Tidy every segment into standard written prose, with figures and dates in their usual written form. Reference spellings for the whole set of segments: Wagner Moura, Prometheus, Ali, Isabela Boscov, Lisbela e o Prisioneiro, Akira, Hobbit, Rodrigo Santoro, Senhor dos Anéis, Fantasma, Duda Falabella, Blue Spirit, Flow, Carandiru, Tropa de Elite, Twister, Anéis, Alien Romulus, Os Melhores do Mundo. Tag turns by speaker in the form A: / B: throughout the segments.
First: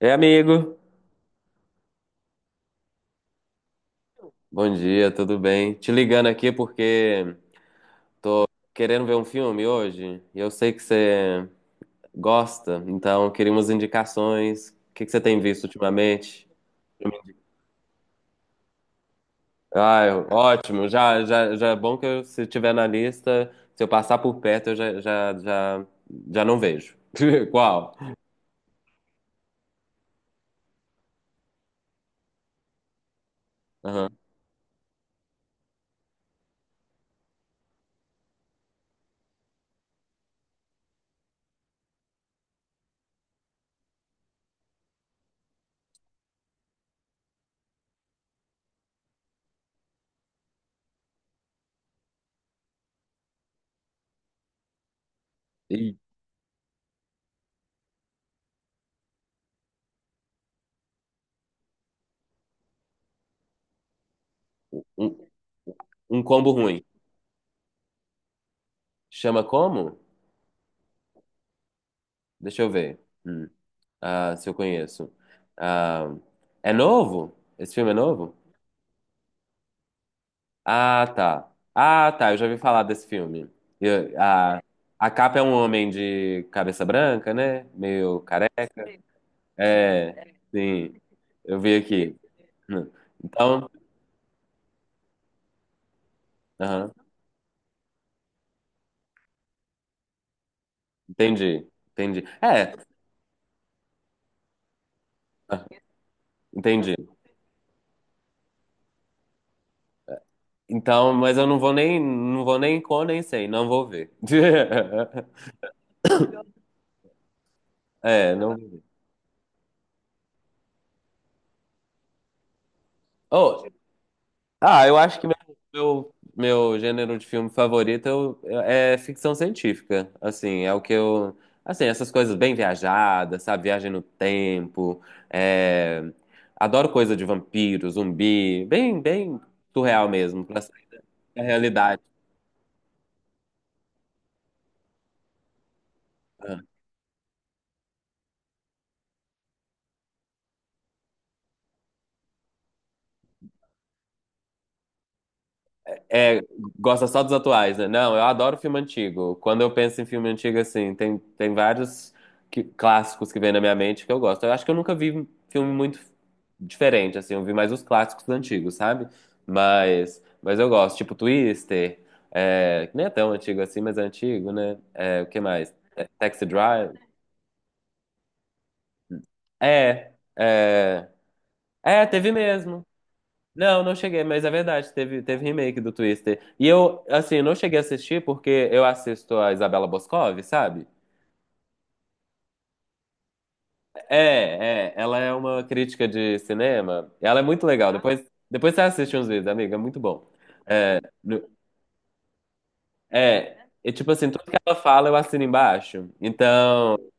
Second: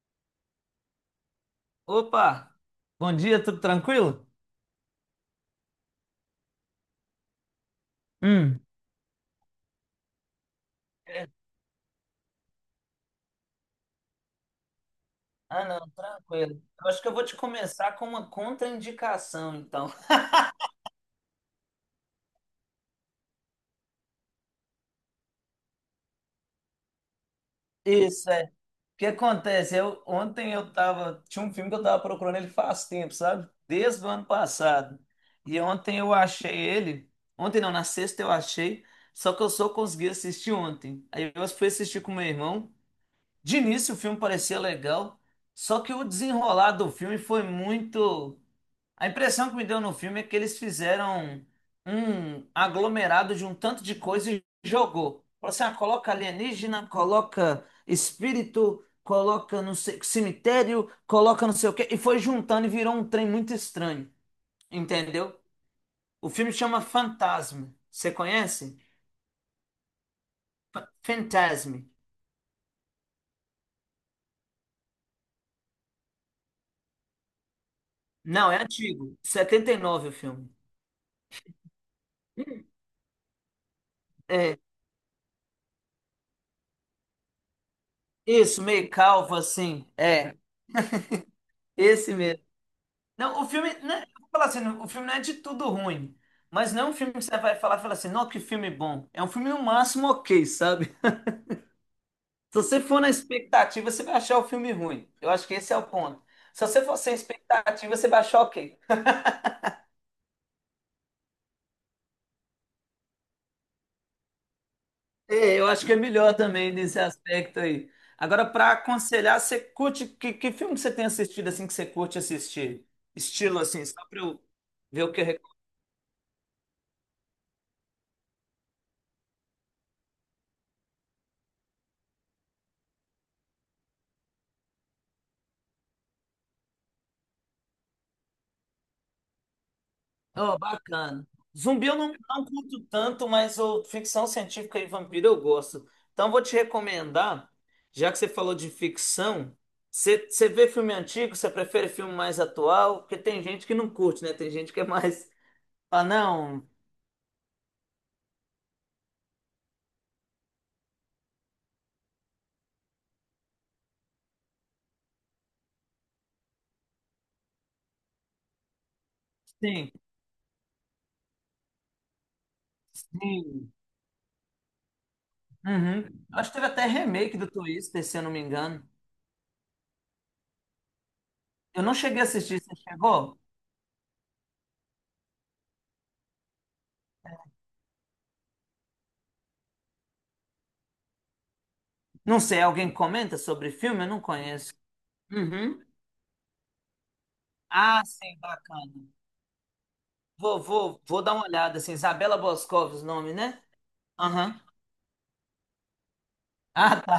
A: É, amigo.
B: Opa, bom dia, tudo tranquilo?
A: Bom dia, tudo bem? Te ligando aqui porque
B: Hum,
A: querendo ver um filme hoje, e eu sei que
B: É.
A: você gosta, então queria umas indicações. O que que você tem visto
B: Ah, não,
A: ultimamente?
B: tranquilo. Eu acho que eu vou te começar com uma contraindicação, então.
A: Ah, ótimo. Já, é bom que eu, se tiver na lista, se eu passar por perto, eu já não vejo. Qual?
B: Isso, é. O que acontece? Eu, ontem eu tava. Tinha um filme que eu tava procurando ele faz tempo, sabe? Desde o
A: Aham.
B: ano passado. E ontem eu achei ele. Ontem não, na sexta eu achei. Só que eu só consegui assistir ontem. Aí eu fui assistir com meu irmão. De início o filme parecia legal. Só que o desenrolar do filme foi muito. A impressão que me deu no filme é que eles fizeram um aglomerado de um tanto de coisa e jogou. Falou assim, ah,
A: Ih,
B: coloca alienígena, coloca espírito, coloca no cemitério, coloca não sei o quê, e foi juntando e virou um trem muito estranho,
A: Um,
B: entendeu?
A: um
B: O
A: combo
B: filme chama
A: ruim.
B: Fantasma. Você conhece?
A: Chama como?
B: Fantasme.
A: Deixa eu ver. Hum. Ah, se eu conheço. Ah, é novo? Esse filme é novo?
B: Não, é antigo. 79 o filme.
A: Ah, tá. Ah, tá. Eu já ouvi falar desse filme. Eu-
B: É,
A: a, a capa é um homem de cabeça branca, né? Meio careca.
B: isso, meio calvo assim. É,
A: É, sim. Eu vi
B: esse
A: aqui.
B: mesmo. Não, o
A: Então,
B: filme, né, eu vou falar assim, o filme não é de tudo ruim, mas não é
A: aham,
B: um filme que você vai falar e falar assim, não, que filme bom. É um filme no máximo ok, sabe?
A: entendi. Entendi.
B: Se
A: É,
B: você for na expectativa, você vai achar o filme ruim. Eu acho que
A: ah,
B: esse é o ponto. Se você
A: entendi.
B: for sem expectativa, você vai achar ok.
A: Então, mas eu não vou nem, não vou nem com, nem sem. Não vou ver.
B: É, eu acho que é melhor também nesse aspecto aí.
A: É,
B: Agora,
A: não.
B: para aconselhar, você curte, que filme que você tem assistido assim que você curte assistir? Estilo
A: Oh,
B: assim, só para eu
A: ah, eu
B: ver o
A: acho
B: que eu.
A: que meu gênero de filme favorito é ficção científica. Assim, é o que eu. Assim, essas coisas bem viajadas, sabe? Viagem no tempo. é, Adoro coisa de vampiro, zumbi. Bem, bem surreal mesmo,
B: Oh,
A: pra sair
B: bacana.
A: da
B: Zumbi eu
A: realidade.
B: não curto tanto, mas o ficção científica e vampiro eu gosto. Então vou te recomendar, já que você falou de ficção, você vê filme antigo, você prefere filme mais atual? Porque tem gente que não curte, né? Tem gente que é mais. Ah,
A: É,
B: não.
A: gosta só dos atuais, né? Não, eu adoro filme antigo. Quando eu penso em filme antigo, assim, tem vários clássicos que vêm na minha mente que eu gosto. Eu acho que eu nunca vi um filme muito diferente, assim, eu vi mais os clássicos dos antigos, sabe?
B: Sim,
A: Mas eu gosto, tipo Twister, que nem é tão antigo
B: sim.
A: assim, mas é antigo, né? É, o que mais?
B: Uhum.
A: É, Taxi
B: Acho que teve até
A: Drive.
B: remake do Twister, se eu não me engano.
A: É, é,
B: Eu não
A: é,
B: cheguei a
A: teve
B: assistir, você
A: mesmo.
B: chegou?
A: Não, não cheguei, mas é verdade, teve remake do Twister. E eu, assim, não cheguei a assistir porque eu assisto a Isabela Boscov, sabe?
B: Não sei, alguém comenta sobre filme? Eu não conheço.
A: É, ela é uma
B: Uhum.
A: crítica de cinema. Ela é muito legal.
B: Ah,
A: Depois,
B: sim,
A: depois você
B: bacana.
A: assiste uns vídeos, amiga, é muito bom.
B: Vou dar uma
A: No-
B: olhada, assim, Isabela Boscov, os nomes,
A: É,
B: né?
A: é tipo assim, tudo que
B: Aham.
A: ela fala eu assino embaixo. Então,
B: Ah, tá.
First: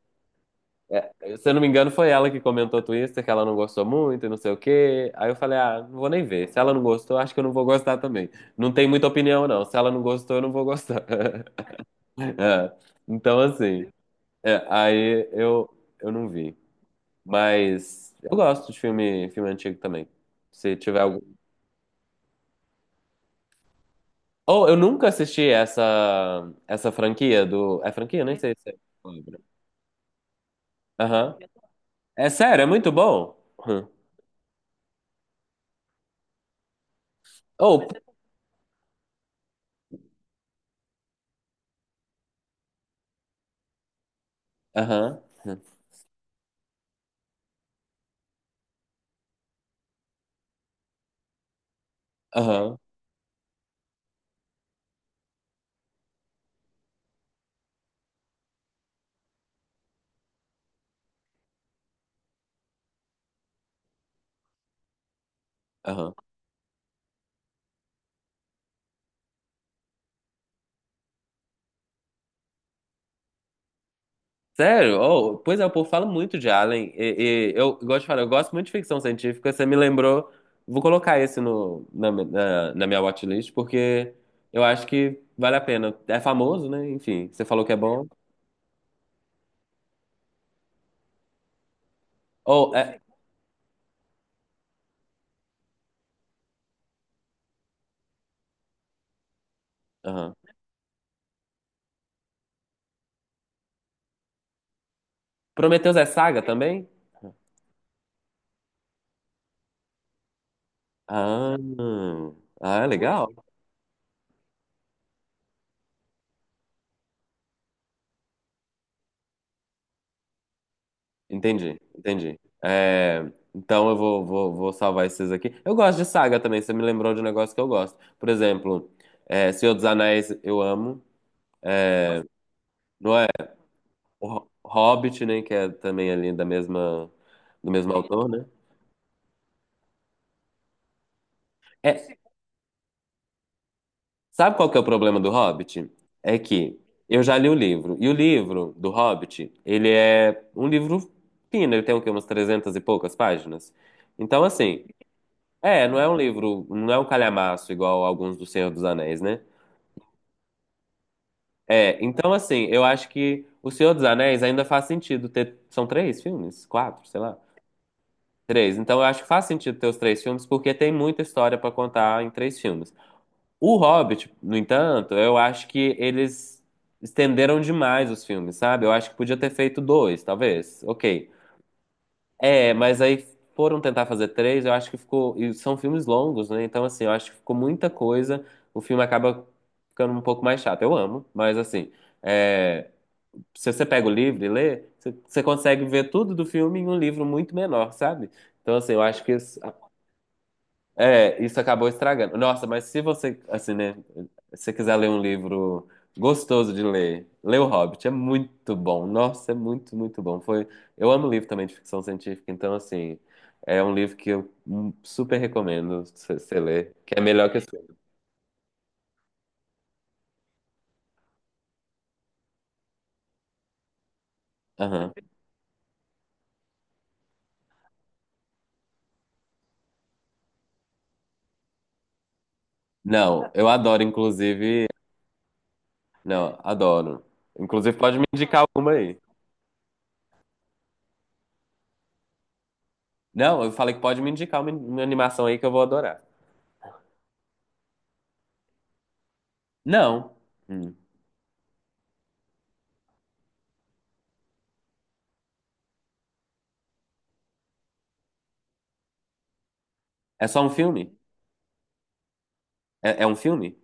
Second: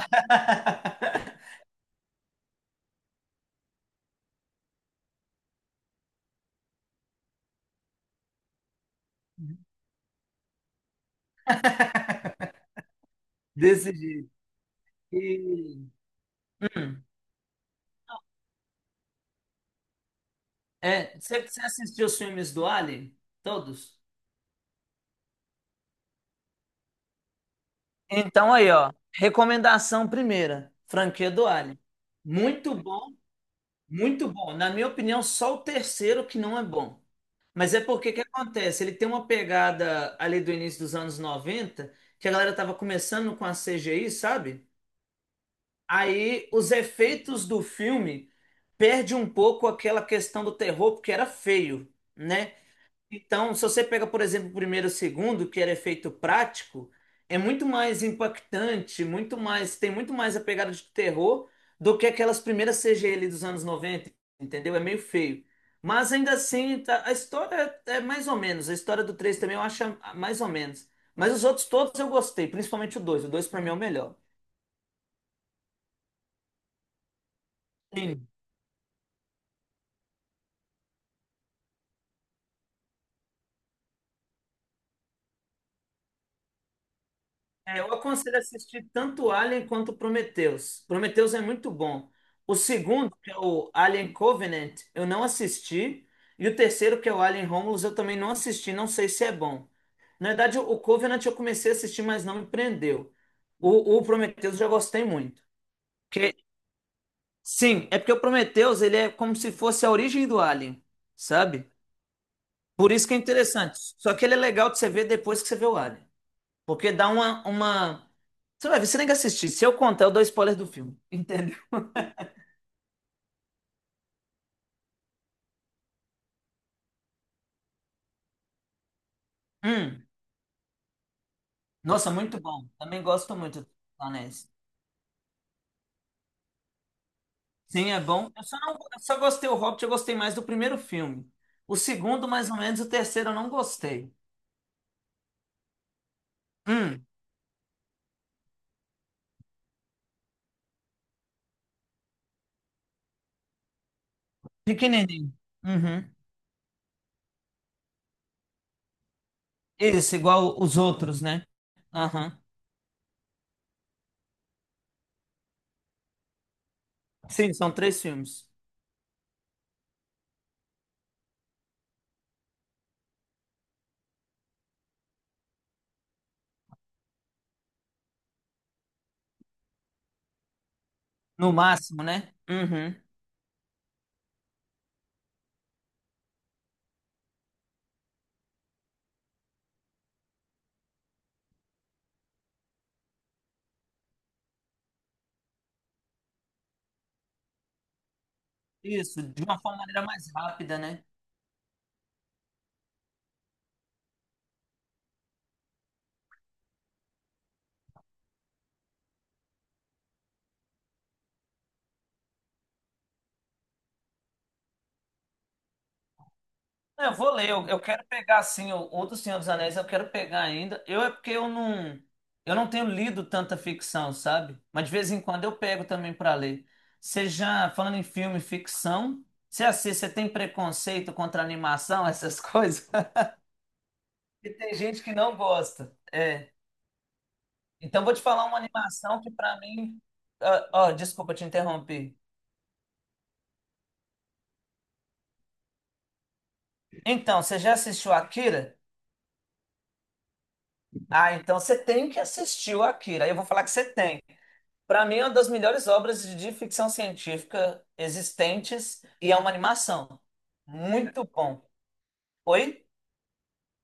A: se eu não me engano, foi ela que comentou Twister, que ela não gostou muito e não sei o quê. Aí eu falei, ah, não vou nem ver. Se ela não gostou, acho que eu não vou gostar também. Não tem muita opinião, não. Se ela não gostou, eu não vou gostar. É, então, assim,
B: Desse jeito.
A: aí eu,
B: E-
A: eu não vi.
B: Hum.
A: Mas eu gosto de filme, filme antigo também. Se tiver
B: É,
A: algum.
B: você assistiu os filmes do Ali? Todos?
A: Oh, eu nunca assisti essa franquia do. É franquia? Nem
B: Então
A: sei se
B: aí,
A: é.
B: ó. Recomendação primeira, franquia
A: Aham.
B: do Ali.
A: É sério, é
B: Muito
A: muito
B: bom,
A: bom? Hum.
B: muito bom. Na minha opinião, só o terceiro que não é bom. Mas é
A: Oh,
B: porque que acontece? Ele tem uma pegada ali do início dos anos 90, que a galera tava começando com a CGI, sabe?
A: aham.
B: Aí os efeitos do filme perde um pouco aquela questão do terror, porque era feio, né?
A: Aham.
B: Então, se você pega, por exemplo, o primeiro e o segundo, que era efeito prático, é muito mais impactante, muito mais, tem muito mais a pegada de terror do que aquelas primeiras CGI ali dos anos 90, entendeu? É meio feio. Mas
A: Aham.
B: ainda assim, a história é mais ou menos. A história do 3 também eu acho mais ou menos. Mas os outros todos eu gostei, principalmente o 2. O 2 pra mim é o melhor.
A: Sério? Oh, pois é, o povo fala muito de Alien. E eu gosto de falar, eu gosto muito de ficção científica. Você me lembrou. Vou colocar esse no, na, na, na minha watchlist, porque eu acho que vale a pena. É famoso, né? Enfim, você falou que é
B: É, eu
A: bom.
B: aconselho assistir tanto Alien quanto Prometheus. Prometheus é muito bom. O
A: Ou é.
B: segundo, que é o Alien Covenant, eu não assisti. E o terceiro, que é o Alien Romulus, eu também não assisti. Não sei se é bom. Na
A: Aham.
B: verdade, o Covenant eu comecei a assistir, mas não me prendeu. O Prometheus eu já gostei muito.
A: Prometheus é
B: Porque,
A: saga também?
B: sim, é porque o Prometheus ele é como se fosse a origem do Alien,
A: Ah,
B: sabe?
A: ah,
B: Por isso que é
A: legal.
B: interessante. Só que ele é legal de você ver depois que você vê o Alien. Porque dá uma... Você vai ver, você nem que assistir. Se eu contar, eu dou spoiler do filme. Entendeu?
A: Entendi, entendi. É, então eu vou salvar esses aqui. Eu gosto de saga também, você me lembrou de um negócio que eu gosto. Por exemplo, Senhor dos
B: Hum.
A: Anéis, eu amo.
B: Nossa,
A: É,
B: muito bom. Também
A: não é?
B: gosto muito dos
A: O
B: Anéis.
A: Hobbit, né? Que é também ali do
B: Sim,
A: mesmo
B: é
A: autor,
B: bom. Eu
A: né?
B: só não, eu só gostei o Hobbit, eu gostei mais do primeiro filme. O
A: É,
B: segundo, mais ou menos, o terceiro eu não gostei.
A: sabe qual que é o problema do Hobbit? É que
B: Hum,
A: eu já li o livro. E o livro do Hobbit, ele é um livro fino. Ele tem o quê? Umas 300 e poucas páginas. Então, assim,
B: pequenininho.
A: não é
B: Uhum.
A: um livro, não é um calhamaço igual alguns do Senhor dos Anéis, né?
B: Esse, igual os outros, né?
A: É, então,
B: Aham.
A: assim, eu acho que o Senhor dos Anéis ainda faz sentido ter... São três filmes? Quatro? Sei lá.
B: Sim, são três filmes.
A: Três. Então eu acho que faz sentido ter os três filmes, porque tem muita história pra contar em três filmes. O Hobbit, no entanto, eu acho que eles estenderam demais os filmes, sabe? Eu acho que podia ter feito dois, talvez. Ok.
B: No máximo, né?
A: É,
B: Uhum.
A: mas aí foram tentar fazer três, eu acho que ficou. E são filmes longos, né? Então, assim, eu acho que ficou muita coisa. O filme acaba ficando um pouco mais chato. Eu amo, mas assim. é, Se você pega o livro e lê, você consegue ver tudo do filme em um livro muito menor, sabe? Então, assim, eu
B: Isso,
A: acho que
B: de uma forma maneira mais rápida, né?
A: isso acabou estragando. Nossa, mas se você, assim, né, se você quiser ler um livro gostoso de ler, lê O Hobbit, é muito bom. Nossa, é muito, muito bom. Foi, eu amo livro também de ficção científica, então, assim, é um livro que eu super recomendo você ler, que
B: Eu
A: é
B: vou ler,
A: melhor que o
B: eu
A: seu.
B: quero pegar assim, o do Senhor dos Anéis eu quero pegar ainda. Eu é porque eu não tenho lido tanta ficção, sabe? Mas de vez
A: Aham.
B: em quando eu pego também para ler. Você já, falando em filme e ficção, você assiste, você tem preconceito contra animação, essas coisas?
A: Não, eu adoro,
B: E tem
A: inclusive,
B: gente que não gosta.
A: não, adoro. Inclusive,
B: Então vou
A: pode
B: te
A: me
B: falar uma
A: indicar alguma aí.
B: animação que para mim, desculpa te interromper.
A: Não, eu falei que pode me indicar uma animação aí que eu vou adorar.
B: Então, você já assistiu Akira?
A: Não, Hum.
B: Ah, então você tem que assistir o Akira. Aí eu vou falar que você tem. Para mim, é uma das melhores obras de ficção científica existentes e é uma animação.
A: É só um filme?
B: Muito bom. Oi?
A: É um filme?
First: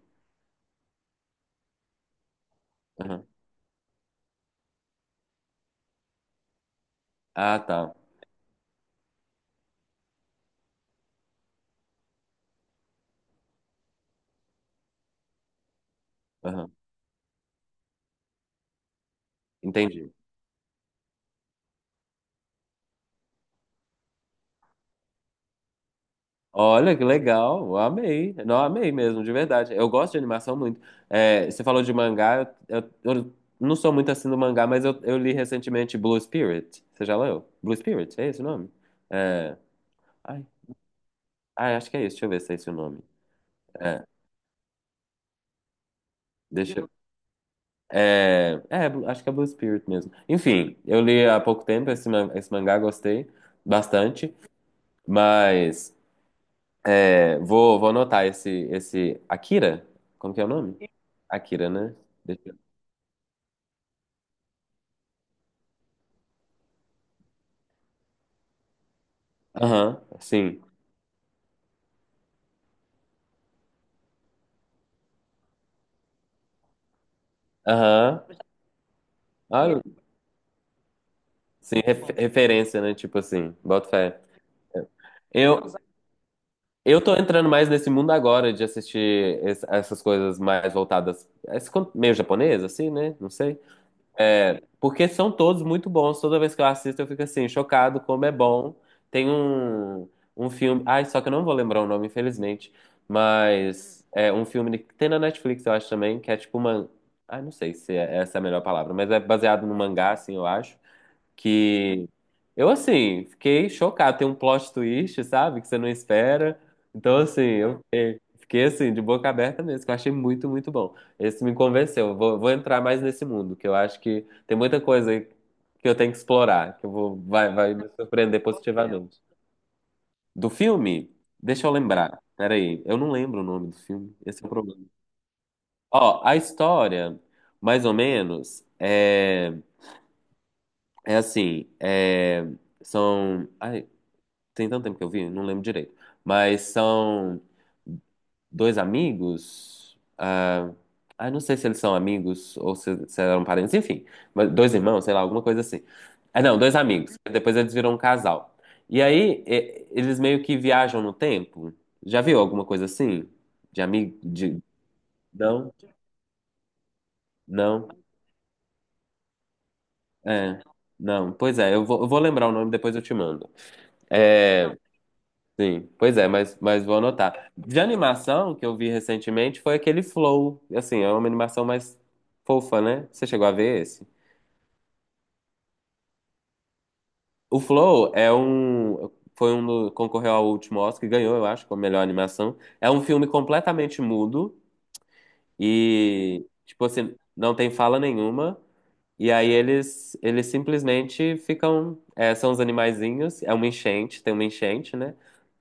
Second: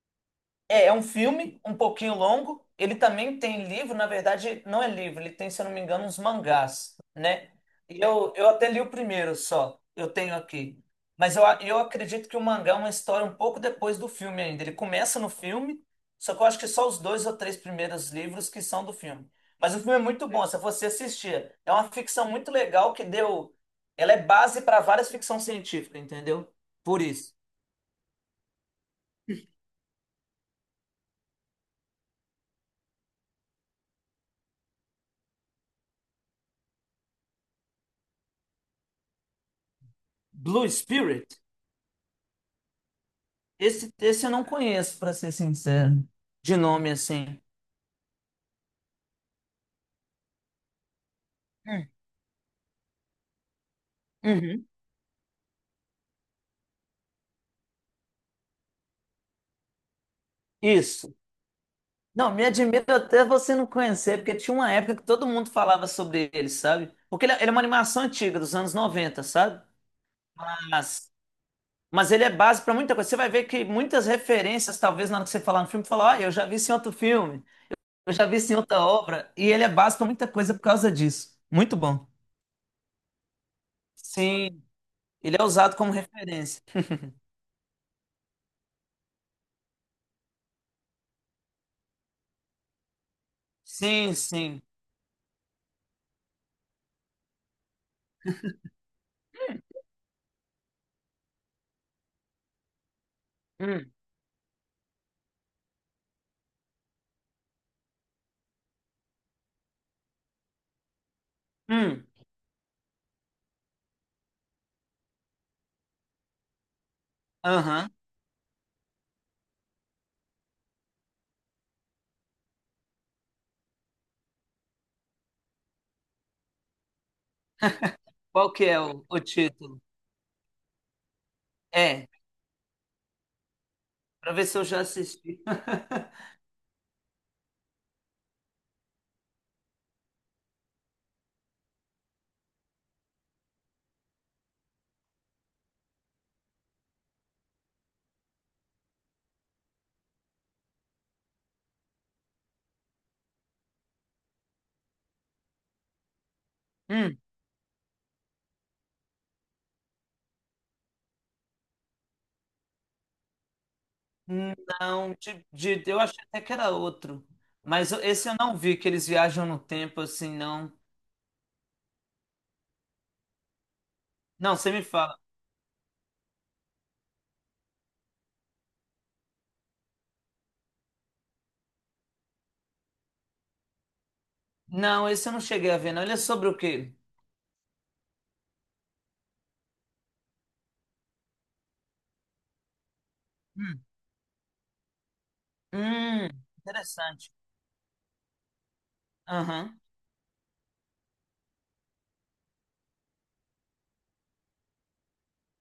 B: É, é um filme um pouquinho longo. Ele também tem livro, na verdade, não é livro, ele tem, se eu não me engano, uns mangás, né?
A: Ah, tá.
B: Eu até li o primeiro só, eu tenho aqui. Mas eu, eu acredito que o mangá é uma história um pouco depois do filme ainda. Ele começa no filme, só que eu acho que
A: Aham.
B: só os dois ou três primeiros livros que são do filme. Mas o filme é
A: Entendi.
B: muito bom, se você assistir. É uma ficção muito legal que deu. Ela é base para várias ficção científica, entendeu?
A: Olha
B: Por
A: que
B: isso.
A: legal, eu amei. Não, amei mesmo, de verdade. Eu gosto de animação muito. É, você falou de mangá, eu não sou muito assim do mangá, mas eu li recentemente Blue Spirit. Você já leu? Blue Spirit, é esse o nome? É, ai,
B: Blue Spirit?
A: ai, acho que é esse, deixa eu ver se é esse o nome.
B: Esse,
A: É,
B: esse eu não conheço, para ser sincero. De
A: deixa eu.
B: nome assim.
A: É, acho que é Blue Spirit mesmo. Enfim, eu li há pouco
B: Hum,
A: tempo esse mangá, gostei bastante,
B: Uhum.
A: mas. É, vou anotar esse, esse. Akira? Como que é o nome?
B: Isso.
A: Akira, né?
B: Não,
A: Deixa
B: me
A: eu-
B: admira até você não conhecer, porque tinha uma época que todo mundo falava sobre ele, sabe? Porque ele é uma animação antiga, dos anos 90, sabe?
A: Aham, sim.
B: Mas, mas ele é base para muita coisa. Você vai ver que muitas referências, talvez na hora que você falar no filme, falar, ah, eu já vi isso em outro filme, eu
A: Aham.
B: já vi isso em outra obra, e ele é
A: Ah,
B: base para muita coisa por causa disso. Muito
A: sim,
B: bom.
A: referência, né? Tipo assim, boto fé.
B: Sim, ele é
A: Eu,
B: usado como referência.
A: eu tô entrando mais nesse mundo agora de assistir essas coisas mais voltadas. Esse, meio japonês, assim, né? Não sei.
B: Sim,
A: É,
B: sim.
A: porque são todos muito bons. Toda vez que eu assisto, eu fico assim, chocado como é bom. Tem um filme. Ai, só que eu não vou lembrar o nome, infelizmente.
B: Hum,
A: Mas é um filme que tem na Netflix, eu acho também, que é tipo uma. Ai, não sei se é, essa é a melhor palavra, mas é baseado no mangá, assim, eu acho
B: hum.
A: que eu assim, fiquei chocado, tem um plot twist, sabe, que você não espera. Então assim, eu
B: Aham.
A: fiquei, assim de boca aberta mesmo, que eu achei muito, muito bom. Esse me convenceu. Eu vou entrar mais nesse mundo, que eu acho que tem muita coisa aí que eu tenho que explorar, que eu vai me surpreender
B: Qual que é o
A: positivamente.
B: título?
A: Do filme, deixa eu
B: É,
A: lembrar. Peraí, eu não lembro o nome do filme.
B: para
A: Esse é
B: ver
A: o
B: se eu já
A: problema.
B: assisti.
A: Ó, a história, mais ou menos, é, assim, são. Tem tanto tempo que eu vi, não lembro direito. Mas são dois amigos. Ah, ah, não sei se eles são amigos ou se eram parentes, enfim. Mas dois irmãos, sei lá, alguma coisa assim. Ah, não, dois amigos. Depois eles viram um casal. E aí, eles meio que viajam no tempo. Já viu alguma coisa assim? De amigo?
B: Hum,
A: De...
B: não,
A: Não?
B: de, eu achei até que era outro.
A: Não?
B: Esse eu não vi, que eles viajam no tempo assim,
A: É.
B: não.
A: Não. Pois é, eu vou lembrar o nome, depois eu te mando.
B: Não, você
A: É.
B: me fala.
A: Sim, pois é, mas vou anotar. De animação que eu vi recentemente foi aquele Flow. Assim, é uma animação mais fofa, né? Você chegou a ver esse?
B: Não, esse eu não cheguei a ver, não. Ele é sobre o quê?
A: O Flow é um. Foi um. Concorreu ao último Oscar e ganhou, eu acho, como melhor animação. É um filme
B: Hum,
A: completamente mudo
B: hum,
A: e, tipo assim,
B: interessante.
A: não tem fala nenhuma. E aí
B: Aham.
A: eles simplesmente ficam. São os animaizinhos. É uma enchente, tem uma enchente, né?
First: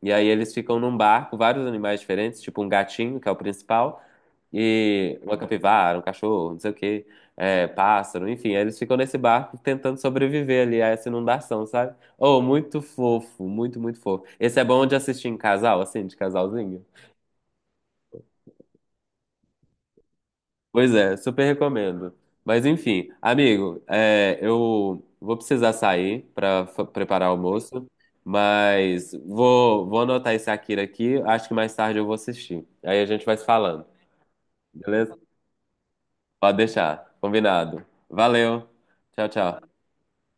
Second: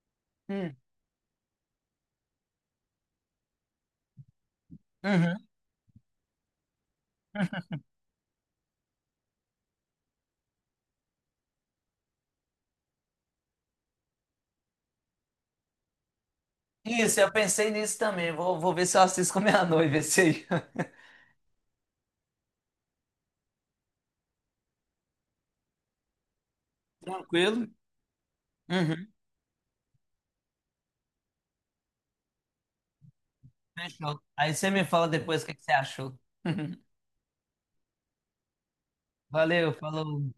A: E aí eles
B: hum,
A: ficam num barco, vários animais diferentes, tipo um gatinho, que é o principal. E
B: uhum.
A: uma capivara, um cachorro, não sei o quê, pássaro, enfim, aí eles ficam nesse barco tentando sobreviver ali a essa inundação, sabe? Oh, muito fofo, muito, muito fofo. Esse é bom de assistir em casal, assim, de casalzinho?
B: Isso, eu pensei nisso também. Vou ver se eu assisto com a minha noiva esse aí.
A: Pois é, super recomendo. Mas enfim, amigo, eu vou precisar sair para preparar o
B: Tranquilo?
A: almoço,
B: Uhum,
A: mas vou anotar esse Akira aqui, acho que mais tarde eu vou assistir. Aí a gente vai se falando,
B: fechou. Aí você me fala
A: beleza?
B: depois o que que você achou.
A: Pode deixar, combinado. Valeu, tchau,
B: Valeu,
A: tchau.
B: falou.